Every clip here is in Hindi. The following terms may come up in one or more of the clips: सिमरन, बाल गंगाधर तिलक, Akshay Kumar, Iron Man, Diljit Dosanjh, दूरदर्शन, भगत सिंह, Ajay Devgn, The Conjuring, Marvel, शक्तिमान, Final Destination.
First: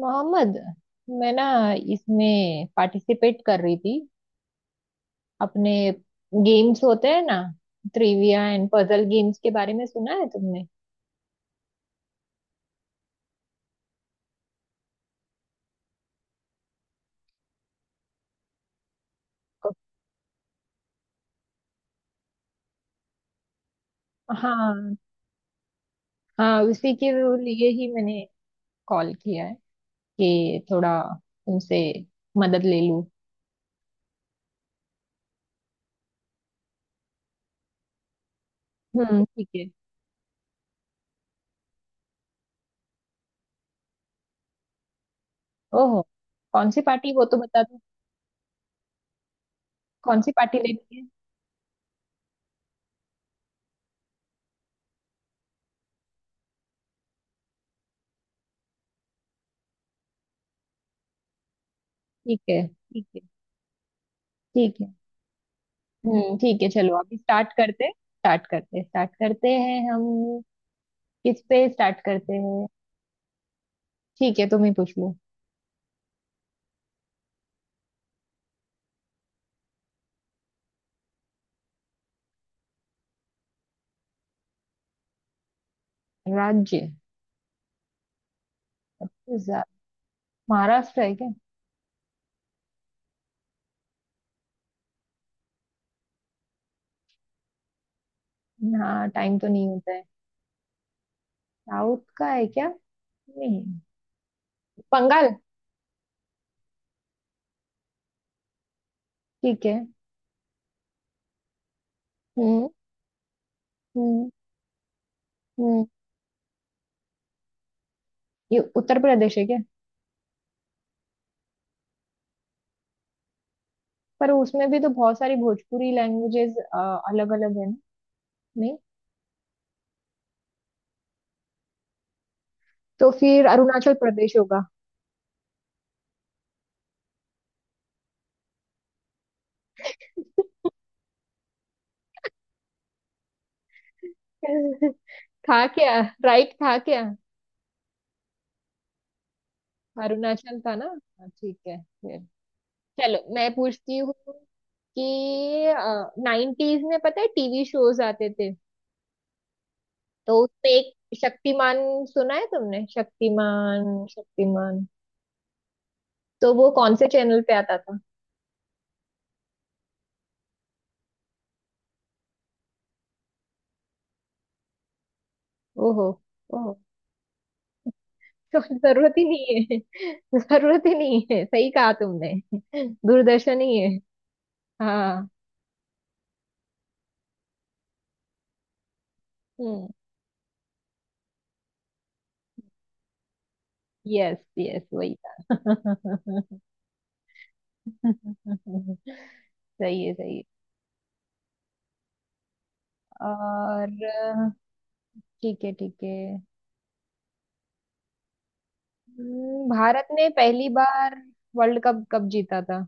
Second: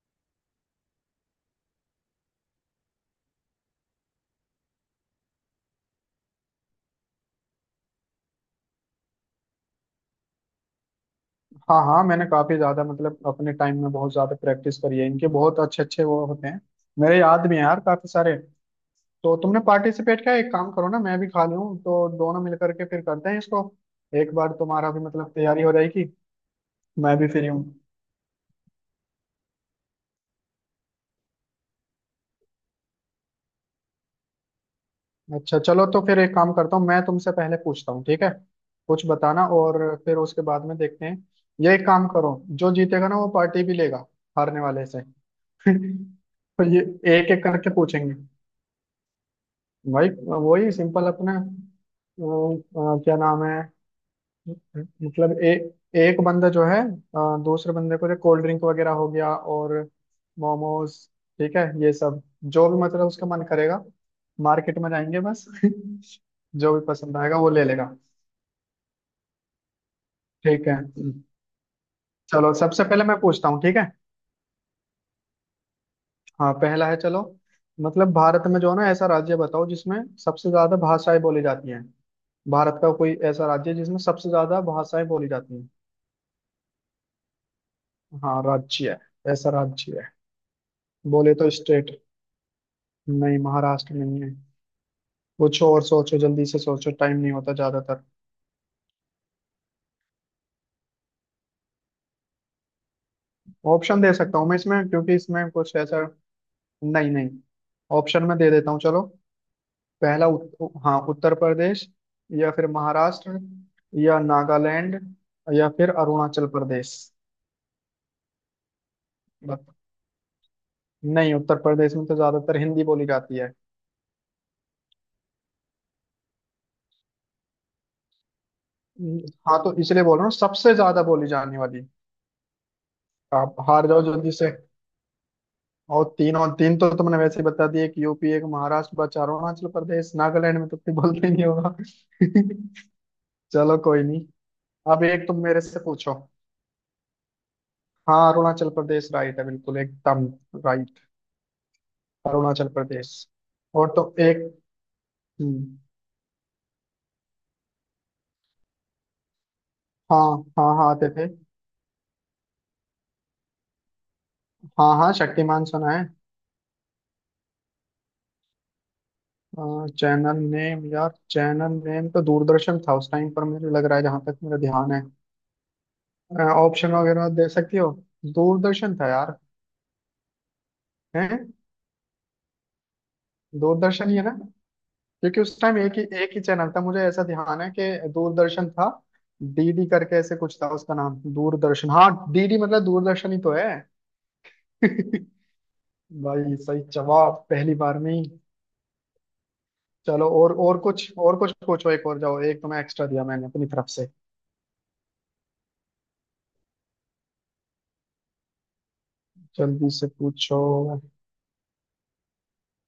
मोहम्मद, मैं ना इसमें पार्टिसिपेट कर रही थी। अपने गेम्स होते हैं ना, ट्रिविया एंड पजल गेम्स के बारे में सुना है तुमने? हाँ हाँ, मैंने काफी ज्यादा मतलब अपने टाइम में बहुत ज्यादा प्रैक्टिस करी है इनके। बहुत अच्छे अच्छे वो होते हैं। मेरे याद भी हैं यार काफी सारे। तो तुमने पार्टिसिपेट किया, एक काम करो ना, मैं भी खा लूँ तो दोनों मिलकर के फिर करते हैं इसको। एक बार तुम्हारा हाँ भी मतलब तैयारी हो जाएगी। हाँ, उसी के मैं भी फ्री हूँ। लिए ही मैंने कॉल किया है कि थोड़ा तुमसे मदद ले लूँ। अच्छा चलो, तो फिर एक काम करता हूँ, मैं तुमसे पहले पूछता हूँ ठीक है, कुछ हम्म, बताना ठीक है। और फिर उसके बाद में देखते हैं। ये एक काम करो, जो जीतेगा ना वो पार्टी भी लेगा हारने वाले से। ओहो, तो कौन सी ये पार्टी? वो एक तो एक बता करके दो, पूछेंगे। वही कौन सी पार्टी वही लेनी है? सिंपल अपने क्या नाम है। मतलब एक बंदा जो है दूसरे बंदे को, जो कोल्ड ड्रिंक वगैरह हो गया और मोमोज, ठीक है ये सब ठीक है, जो भी ठीक मतलब है, उसका मन करेगा। मार्केट ठीक में है। जाएंगे बस। हम्म, ठीक है जो भी चलो, अभी पसंद आएगा वो स्टार्ट ले करते लेगा। स्टार्ट करते स्टार्ट करते हैं हम। ठीक है किस पे स्टार्ट करते चलो, हैं? सबसे पहले मैं पूछता हूँ ठीक है। ठीक है, तुम ही पूछ लो। हाँ पहला है, चलो। मतलब भारत में जो है ना, ऐसा राज्य बताओ जिसमें सबसे ज्यादा भाषाएं बोली जाती हैं। भारत का कोई ऐसा राज्य जिसमें सबसे ज्यादा भाषाएं बोली जाती हैं। राज्य? हाँ राज्य है, ऐसा जा- राज्य है। महाराष्ट्र है क्या? बोले तो स्टेट। नहीं, महाराष्ट्र नहीं है। कुछ और सोचो, जल्दी से सोचो, टाइम नहीं होता ज्यादातर। हाँ, टाइम तो नहीं होता है। साउथ का है क्या? नहीं। ऑप्शन दे सकता हूँ मैं इसमें, क्योंकि बंगाल? इसमें कुछ ऐसा। नहीं नहीं, ऑप्शन में दे देता हूँ चलो। ठीक है। पहला हाँ उत्तर प्रदेश, या फिर हम्म, महाराष्ट्र, या हम्म, नागालैंड, या हम्म। फिर अरुणाचल प्रदेश। ये उत्तर प्रदेश है क्या? बत- नहीं, उत्तर प्रदेश में तो ज्यादातर हिंदी बोली जाती है। पर उसमें भी तो बहुत सारी भोजपुरी लैंग्वेजेस अलग अलग है ना? नहीं। हम्म, हाँ, तो इसलिए बोल रहा हूँ सबसे ज्यादा बोली जाने वाली। तो फिर आप हार अरुणाचल जाओ जल्दी प्रदेश से। होगा। और तीन, और तीन तो तुमने वैसे ही बता दिए, कि यूपी, एक महाराष्ट्र बचा अरुणाचल प्रदेश, नागालैंड में तो कोई बोलते ही नहीं होगा। चलो कोई नहीं, अब एक तुम मेरे था से क्या? पूछो। राइट था क्या? हाँ अरुणाचल प्रदेश राइट है बिल्कुल एकदम अरुणाचल था ना? राइट। हाँ, ठीक है फिर। अरुणाचल प्रदेश। चलो मैं और पूछती तो हूँ एक, कि हम्म, 90s में पता है टीवी शोज आते थे, हाँ तो उसमें हाँ, हाँ आते एक थे। शक्तिमान, सुना है तुमने? शक्तिमान शक्तिमान, हाँ हाँ, शक्तिमान सुना है। तो वो कौन से चैनल पे आता था? चैनल नेम यार, चैनल नेम तो दूरदर्शन था उस टाइम पर, मुझे लग रहा है जहां तक मेरा ध्यान है। ओहो, ओहो, ऑप्शन वगैरह दे सकती हो। तो दूरदर्शन था जरूरत ही यार। नहीं है। जरूरत ही नहीं हैं? है, सही कहा तुमने। दूरदर्शन ही है। दूरदर्शन ही है ना, हाँ। क्योंकि उस टाइम एक ही चैनल था, मुझे ऐसा ध्यान है कि दूरदर्शन था। डीडी हम्म, करके ऐसे कुछ था उसका नाम, दूरदर्शन, हाँ, डीडी मतलब दूरदर्शन ही तो है। यस यस, वही था। भाई सही जवाब पहली बार में ही। सही है, चलो सही है। और, और कुछ पूछो, एक और जाओ, एक तो मैं एक्स्ट्रा दिया मैंने अपनी तरफ और से। ठीक है, ठीक है। जल्दी से भारत ने पूछो। पहली बार वर्ल्ड कप कब जीता था?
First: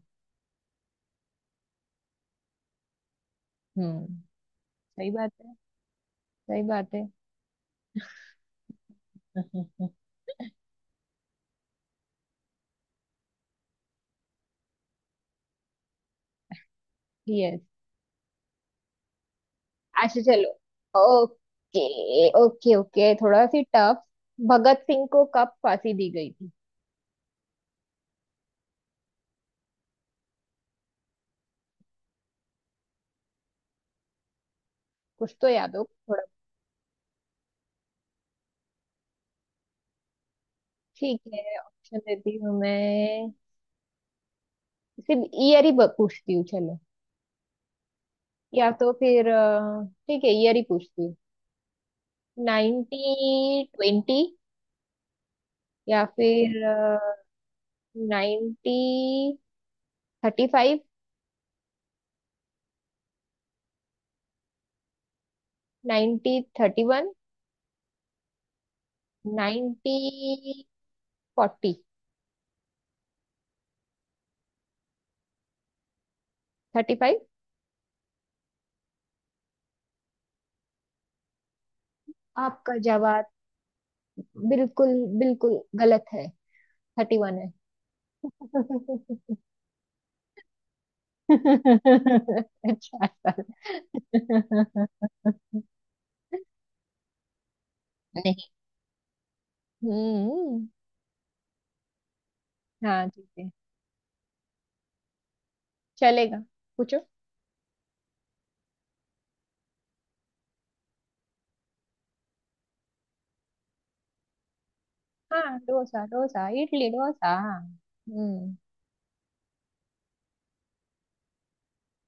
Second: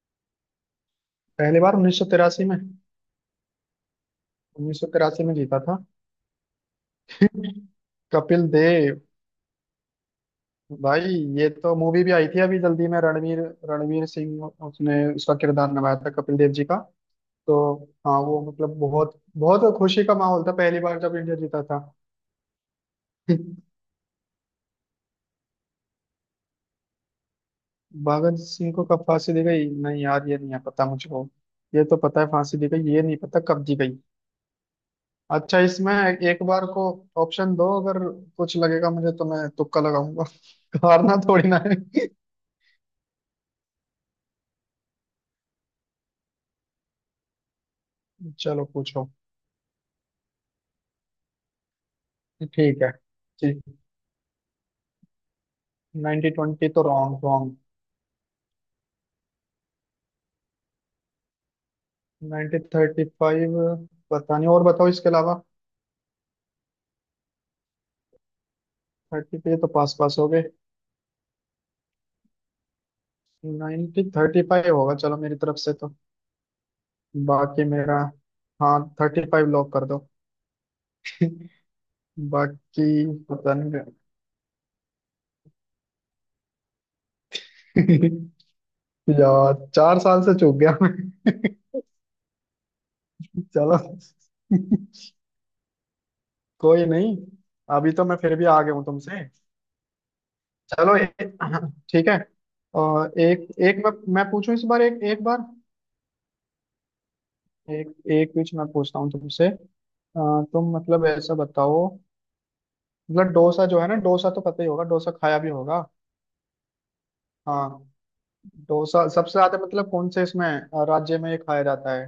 पहली बार उन्नीस सौ तिरासी में। हम्म, उन्नीस सौ सही तिरासी बात में है, जीता था, सही बात है। कपिल देव। भाई ये तो मूवी भी आई थी अभी जल्दी में, रणवीर, रणवीर सिंह, उसने उसका किरदार निभाया था कपिल देव जी का। तो यस। हाँ, वो मतलब बहुत बहुत खुशी का अच्छा माहौल चलो, था पहली बार जब इंडिया जीता था। ओके, ओके, ओके, थोड़ा सी टफ। भगत सिंह को कब फांसी दी गई थी? भगत सिंह को कब फांसी दी गई, नहीं यार ये नहीं है पता मुझको। ये तो पता है फांसी दी गई, ये नहीं पता कब दी गई। कुछ तो अच्छा, याद हो इसमें थोड़ा। एक बार को ऑप्शन दो, अगर कुछ लगेगा मुझे तो मैं तुक्का लगाऊंगा। हारना ठीक थोड़ी है, ना है। ऑप्शन देती हूँ मैं। सिर्फ ईयर ही पूछती हूँ चलो। चलो या तो पूछो। फिर ठीक है, ईयर ही पूछती हूँ। ठीक है, नाइनटी ठीक। ट्वेंटी या 90 फिर ट्वेंटी तो रॉन्ग, रॉन्ग। 1935, 90 थर्टी फाइव, पता नहीं और बताओ इसके अलावा। 1931, थर्टी पे तो पास नाइनटी पास हो गए। फोर्टी नाइनटी थर्टी फाइव होगा चलो मेरी तरफ से, तो 35 बाकी मेरा, हाँ थर्टी फाइव लॉक कर दो। आपका बाकी जवाब? पता नहीं। बिल्कुल, बिल्कुल गलत है, 31 है। यार चार साल से चूक गया मैं। अच्छा सर। चलो कोई नहीं, अभी तो मैं नहीं। फिर भी आगे हूँ तुमसे। हम्म। चलो ठीक है, हाँ और ठीक एक है, एक मैं पूछूं इस बार, एक एक बार। चलेगा, पूछो। एक एक बीच मैं पूछता हूँ तुमसे, तुम मतलब ऐसा बताओ, मतलब डोसा जो है ना, डोसा तो पता ही होगा, डोसा खाया भी हाँ, होगा। डोसा डोसा, इडली डोसा। हाँ, हम्म। डोसा सबसे ज्यादा मतलब कौन से इसमें राज्य में ये खाया जाता है।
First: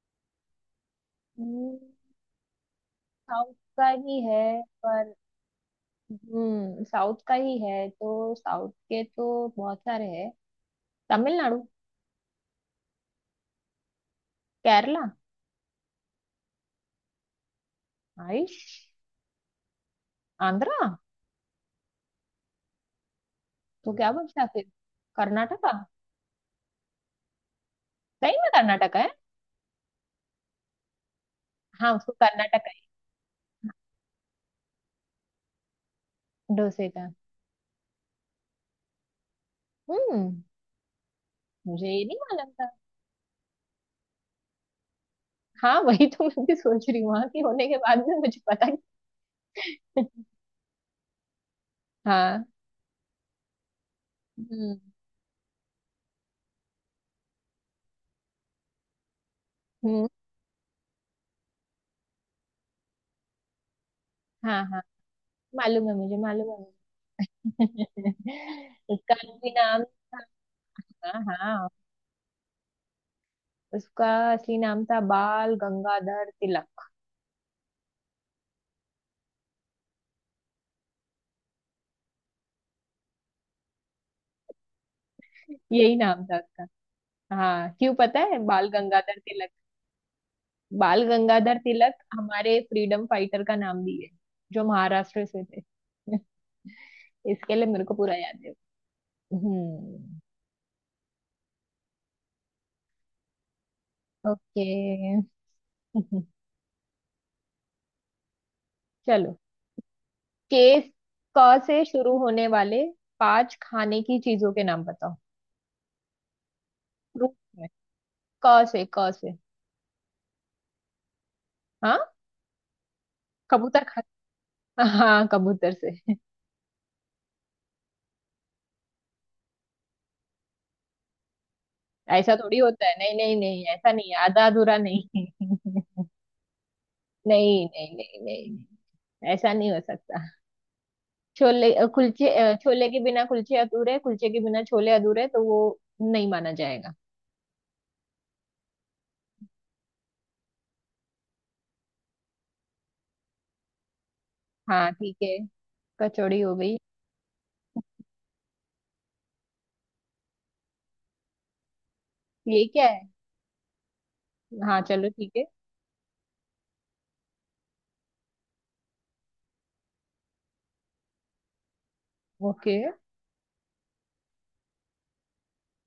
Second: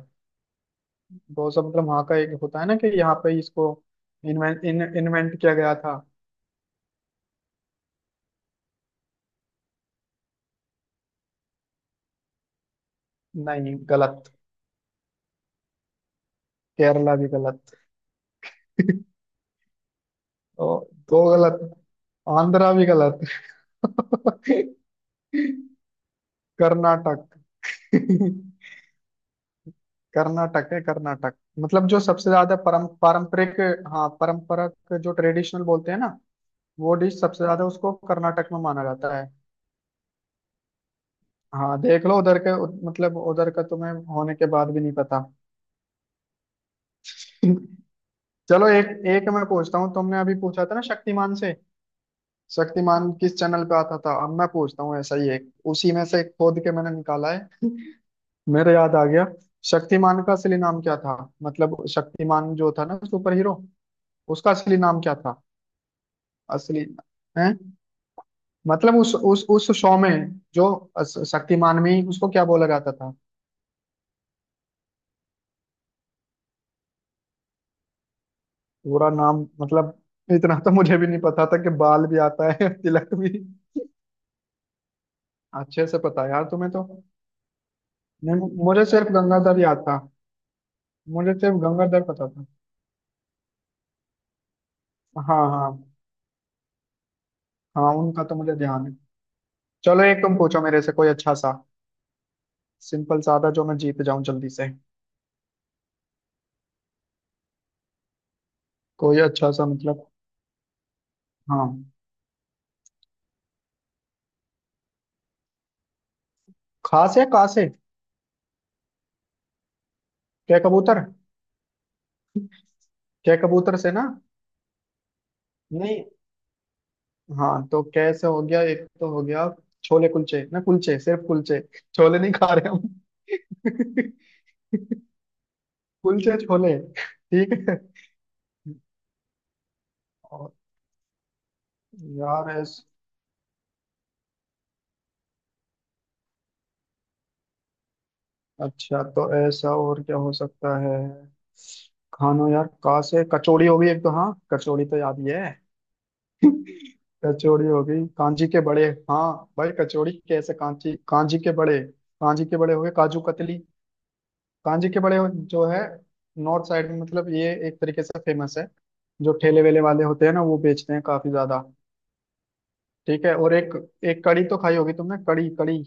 डोसा हम्म, मतलब वहाँ का एक होता है ना कि यहाँ पे साउथ इसको का ही है, पर इन्वेंट किया गया था। हम्म, साउथ का ही है तो साउथ के तो बहुत सारे हैं। तमिलनाडु? नहीं, गलत। केरला? केरला भी गलत। आयुष। तो आंध्रा? दो गलत, आंध्रा भी गलत। तो क्या बोलते हैं फिर? कर्नाटका? कर्नाटक। सही में कर्नाटका है? कर्नाटक है, कर्नाटक। मतलब हाँ, जो उसको सबसे ज्यादा कर्नाटका परम पारंपरिक, हाँ परंपरा, जो ट्रेडिशनल बोलते हैं ना, है डोसे वो का। डिश सबसे ज्यादा उसको कर्नाटक में माना जाता है। हम्म। हाँ मुझे ये देख नहीं लो, उधर मालूम के था। मतलब उधर का तुम्हें होने के बाद भी नहीं पता। हाँ वही तो मैं भी सोच रही हूँ वहां की होने के बाद में मुझे पता चलो, नहीं। एक एक मैं पूछता हूँ, तुमने अभी पूछा था ना शक्तिमान से, हाँ। शक्तिमान किस चैनल पे आता था, अब मैं हम्म, पूछता हूँ ऐसा ही एक, उसी में से खोद के मैंने निकाला है। मेरे याद आ गया। हम्म। शक्तिमान का असली नाम क्या था, मतलब शक्तिमान जो था ना, सुपर हीरो, उसका हाँ असली हाँ, नाम क्या था। मालूम है मुझे, मालूम है मुझे। असली है मतलब, उसका उस उस असली उस नाम शो था। में जो, हाँ हाँ, शक्तिमान में ही उसको क्या बोला जाता था। उसका असली नाम था बाल गंगाधर तिलक। पूरा नाम मतलब, इतना तो मुझे भी नहीं पता था कि बाल भी आता है तिलक भी। अच्छे यही से पता नाम है था यार उसका। तुम्हें तो। हाँ क्यों, पता नहीं, है बाल मुझे सिर्फ गंगाधर तिलक? गंगाधर याद था। बाल मुझे सिर्फ गंगाधर तिलक गंगाधर पता था। हमारे फ्रीडम फाइटर का नाम भी है, जो महाराष्ट्र से हाँ थे। हाँ। इसके लिए मेरे हाँ, को पूरा उनका तो याद है। मुझे ध्यान है। चलो, एक हम्म। तुम पूछो मेरे से, कोई अच्छा सा सिंपल सादा, जो मैं जीत जाऊं जल्दी ओके। से। कोई चलो, अच्छा सा मतलब, केस, क हाँ। से शुरू होने वाले पांच खाने की चीजों के नाम बताओ। खास या Fruits कासे? में, क से, क से। क्या कबूतर? हाँ, क्या कबूतर कबूतर से खा? ना? हाँ, कबूतर नहीं, से? हाँ तो कैसे हो गया एक तो, हो गया छोले कुलचे, ना कुलचे सिर्फ कुलचे, छोले नहीं ऐसा खा थोड़ी रहे होता है, नहीं नहीं नहीं, ऐसा नहीं हम। है, आधा अधूरा नहीं। कुलचे छोले, ठीक नहीं है। नहीं नहीं नहीं नहीं, ऐसा नहीं हो सकता। और छोले कुलचे, यार ऐस, छोले के बिना कुलचे अधूरे, कुलचे के बिना छोले अधूरे, तो वो नहीं माना जाएगा। अच्छा तो ऐसा और क्या हो सकता है खानो यार। कहाँ से कचौड़ी हो गई एक तो, हाँ कचौड़ी हाँ तो ठीक याद ही है, है। कचौड़ी हो गई। कचौड़ी हो गई, कांजी के बड़े, हाँ। भाई कचौड़ी, कैसे कांची, कांजी के बड़े, कांजी के ये बड़े हो क्या गए, है? काजू कतली। हाँ कांजी के चलो बड़े ठीक है। जो है, नॉर्थ साइड में मतलब ये एक तरीके से फेमस है, जो ठेले वेले वाले होते हैं ना वो बेचते हैं काफी ज्यादा। ओके। ठीक है, और एक, एक कड़ी तो खाई होगी तुमने, कड़ी कड़ी,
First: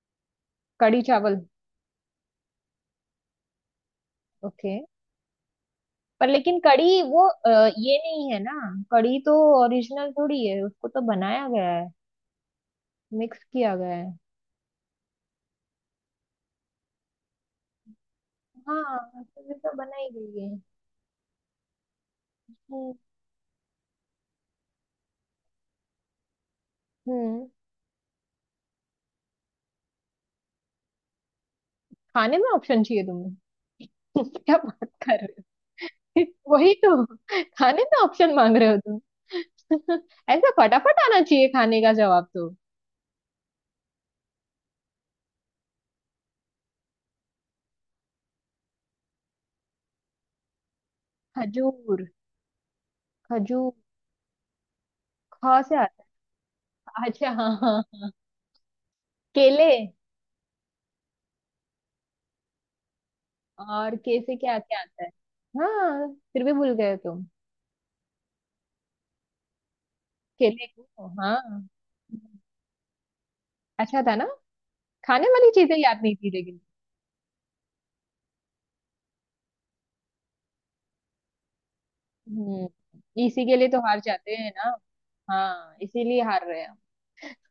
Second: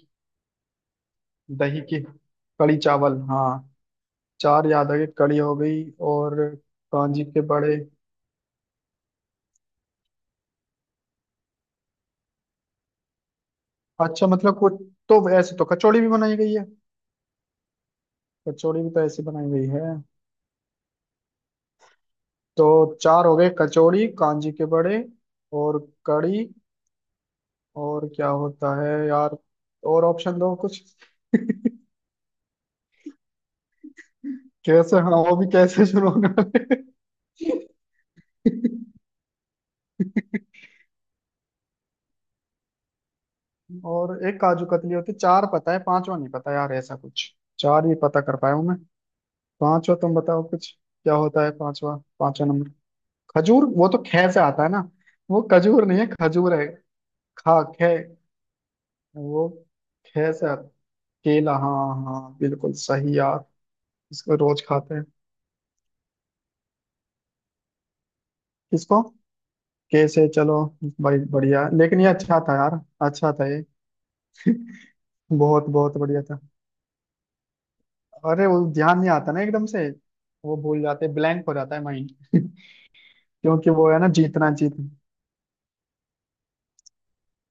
कढ़ी चावल। दही की कड़ी, चावल, हाँ। चार ओके, याद आ गए, कड़ी हो गई पर और लेकिन कढ़ी कांजी वो के बड़े। ये नहीं है ना? कढ़ी तो ओरिजिनल थोड़ी है, उसको तो बनाया गया है, मिक्स किया गया है। अच्छा मतलब कुछ, तो ऐसे तो कचौड़ी भी बनाई गई है, कचौड़ी भी हाँ तो ऐसी तो बनाई ये गई तो है, बनाई गई है। तो हम्म। चार हो गए, कचौड़ी, कांजी के बड़े और कड़ी। हम्म। और क्या होता है यार, और ऑप्शन दो कुछ। खाने में ऑप्शन चाहिए तुम्हें? क्या बात कैसे, हाँ कर वो भी रहे कैसे शुरू होने हो? वही वाले। तो, खाने में ऑप्शन मांग रहे हो तुम। ऐसा फटाफट आना चाहिए खाने का जवाब तो। और एक काजू कतली होती, चार पता है पांचवा नहीं पता यार, ऐसा कुछ, चार ही पता कर पाया हूं मैं। पांचवा तुम बताओ कुछ, क्या होता है पांचवा, खजूर, पांचवा नंबर। खजूर? खजूर। वो तो खे से आता है ना, ख वो से खजूर नहीं आता? है, खजूर है अच्छा हाँ खा हाँ। खे। वो केले। खे से केला, हाँ हाँ, बिल्कुल सही यार, और के इसको से क्या रोज क्या खाते आता हैं। है? हाँ, फिर भी भूल गए तुम किसको? कैसे, चलो। केले को। भाई हाँ, बढ़िया, लेकिन ये अच्छा था यार, अच्छा था ये, अच्छा था ना, खाने वाली बहुत चीजें बहुत याद नहीं बढ़िया थी था। लेकिन। अरे वो ध्यान नहीं आता ना एकदम से, वो भूल जाते, ब्लैंक हो जाता है माइंड। हम्म, इसी के लिए क्योंकि तो वो है हार ना, जाते जीतना हैं ना। जीतना। हाँ, इसीलिए हार रहे हैं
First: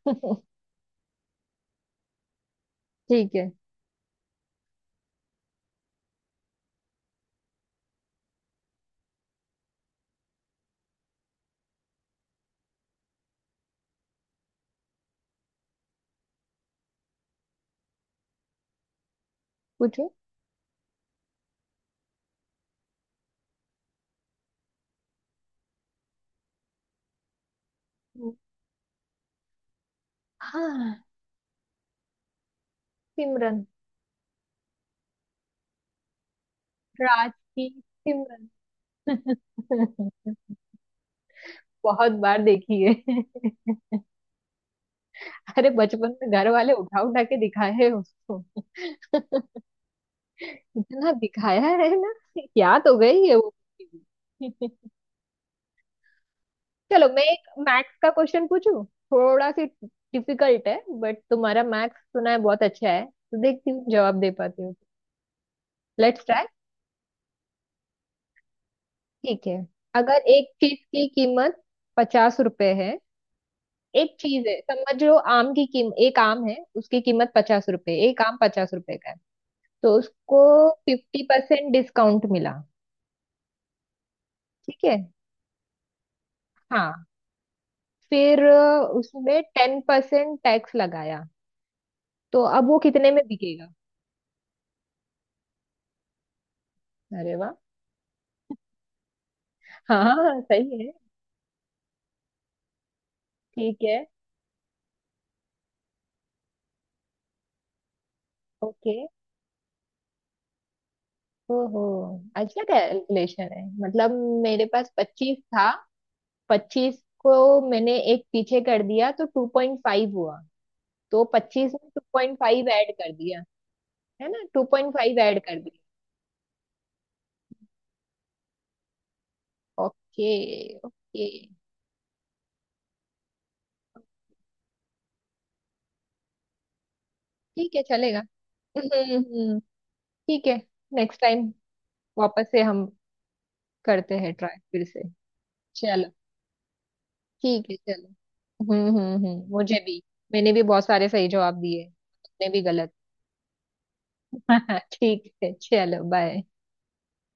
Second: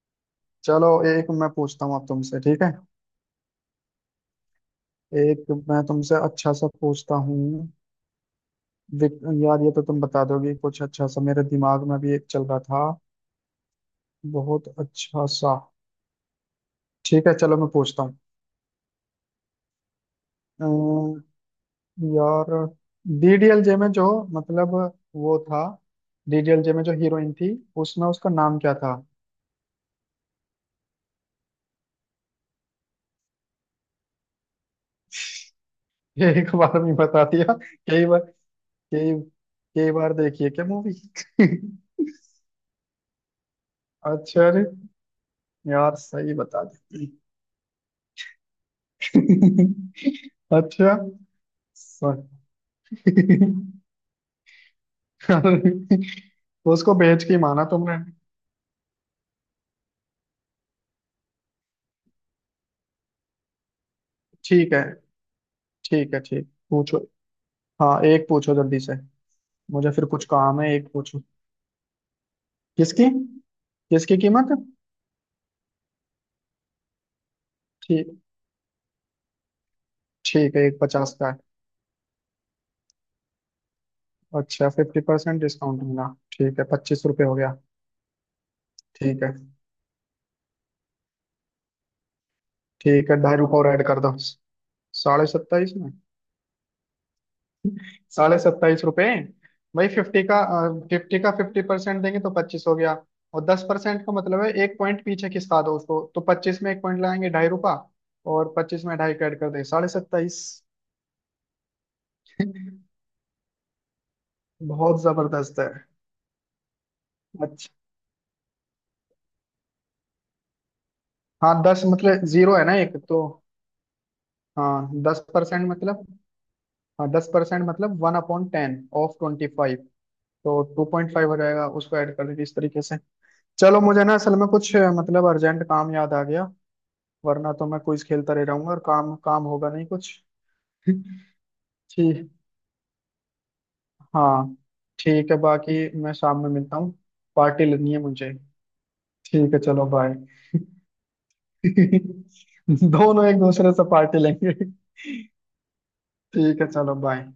हम। चलो, एक मैं पूछता हूँ अब तुमसे ठीक है। ठीक है, एक मैं तुमसे अच्छा सा पूछता हूँ। यार ये तो तुम बता दोगी कुछ अच्छा सा, मेरे दिमाग में भी एक चल रहा था बहुत अच्छा सा। ठीक है चलो, मैं पूछता हूँ। पूछो। अम, यार डीडीएलजे में जो, मतलब वो था, डीडीएलजे में जो हीरोइन थी, उसमें उसका नाम क्या था। हाँ, सिमरन। ये एक बार में बता राज दिया, की कई बार सिमरन। के बार देखिए क्या मूवी। बहुत बार देखी है। अच्छा अरे, अरे, यार बचपन में सही घर बता वाले उठा दी। उठा के दिखाए हैं उसको। अच्छा, इतना दिखाया है ना, सॉरी। याद हो गई है वो। उसको चलो मैं भेज के ही एक माना तुमने। मैथ्स का क्वेश्चन पूछूं, थोड़ा सी डिफिकल्ट है, बट तुम्हारा मैथ्स सुना है बहुत अच्छा है, तो देखती हूँ जवाब दे पाती ठीक हूँ। है, ठीक है, लेट्स ट्राई। ठीक, पूछो। हाँ एक पूछो जल्दी से, ठीक है, मुझे फिर अगर कुछ एक काम है, चीज एक की पूछो। कीमत ₹50 है। किसकी? एक किसकी चीज कीमत? है, समझ लो आम की कीम, एक आम है, उसकी कीमत ₹50, ठीक, एक आम ₹50 का है। तो उसको ठीक है, एक पचास फिफ्टी का है। परसेंट डिस्काउंट मिला। अच्छा ठीक है। फिफ्टी परसेंट डिस्काउंट मिला। ठीक है हाँ, पच्चीस रुपये हो गया। फिर ठीक है, उसमें 10% टैक्स लगाया, तो अब वो ठीक कितने है, में ढाई रुपये बिकेगा? रेड कर दो, साढ़े सत्ताईस में। अरे वाह। साढ़े सत्ताईस रुपए। भाई हाँ फिफ्टी हाँ, का, सही है। फिफ्टी का फिफ्टी परसेंट देंगे तो पच्चीस हो गया, और दस ठीक परसेंट है। का मतलब है एक पॉइंट पीछे खिसका दो उसको, तो पच्चीस में एक पॉइंट लगाएंगे ढाई रुपया, और पच्चीस ओके, में ढाई का ऐड कर देंगे साढ़े सत्ताईस। ओहो, अच्छा कैलकुलेशन है मतलब। मेरे पास बहुत 25 जबरदस्त था, है। 25 को अच्छा, मैंने एक पीछे कर दिया, तो 2.5 हुआ। तो हाँ 25 दस में टू मतलब पॉइंट जीरो है फाइव ना ऐड एक कर तो, दिया। है ना? टू हाँ पॉइंट फाइव दस ऐड कर परसेंट दिया। मतलब, हाँ दस परसेंट मतलब one upon ten of twenty five, okay, तो टू पॉइंट ओके। फाइव हो जाएगा, उसको ऐड कर दीजिए इस तरीके से। चलो मुझे ना असल में कुछ मतलब अर्जेंट काम याद आ गया, वरना तो ठीक मैं है, क्विज चलेगा। खेलता रह जाऊंगा और हम्म, काम हम्म, काम हम्म। होगा नहीं कुछ। ठीक है, नेक्स्ट टाइम ठीक। वापस से हम करते हैं हाँ ट्राई फिर से। ठीक है, बाकी चलो, मैं शाम में मिलता हूँ, ठीक पार्टी है लेनी है चलो। मुझे। हम्म, ठीक है मुझे चलो, भी बाय। मैंने भी बहुत सारे सही जवाब दिए, तुमने भी गलत। दोनों एक दूसरे से पार्टी लेंगे। ठीक है, चलो बाय। ठीक है चलो बाय।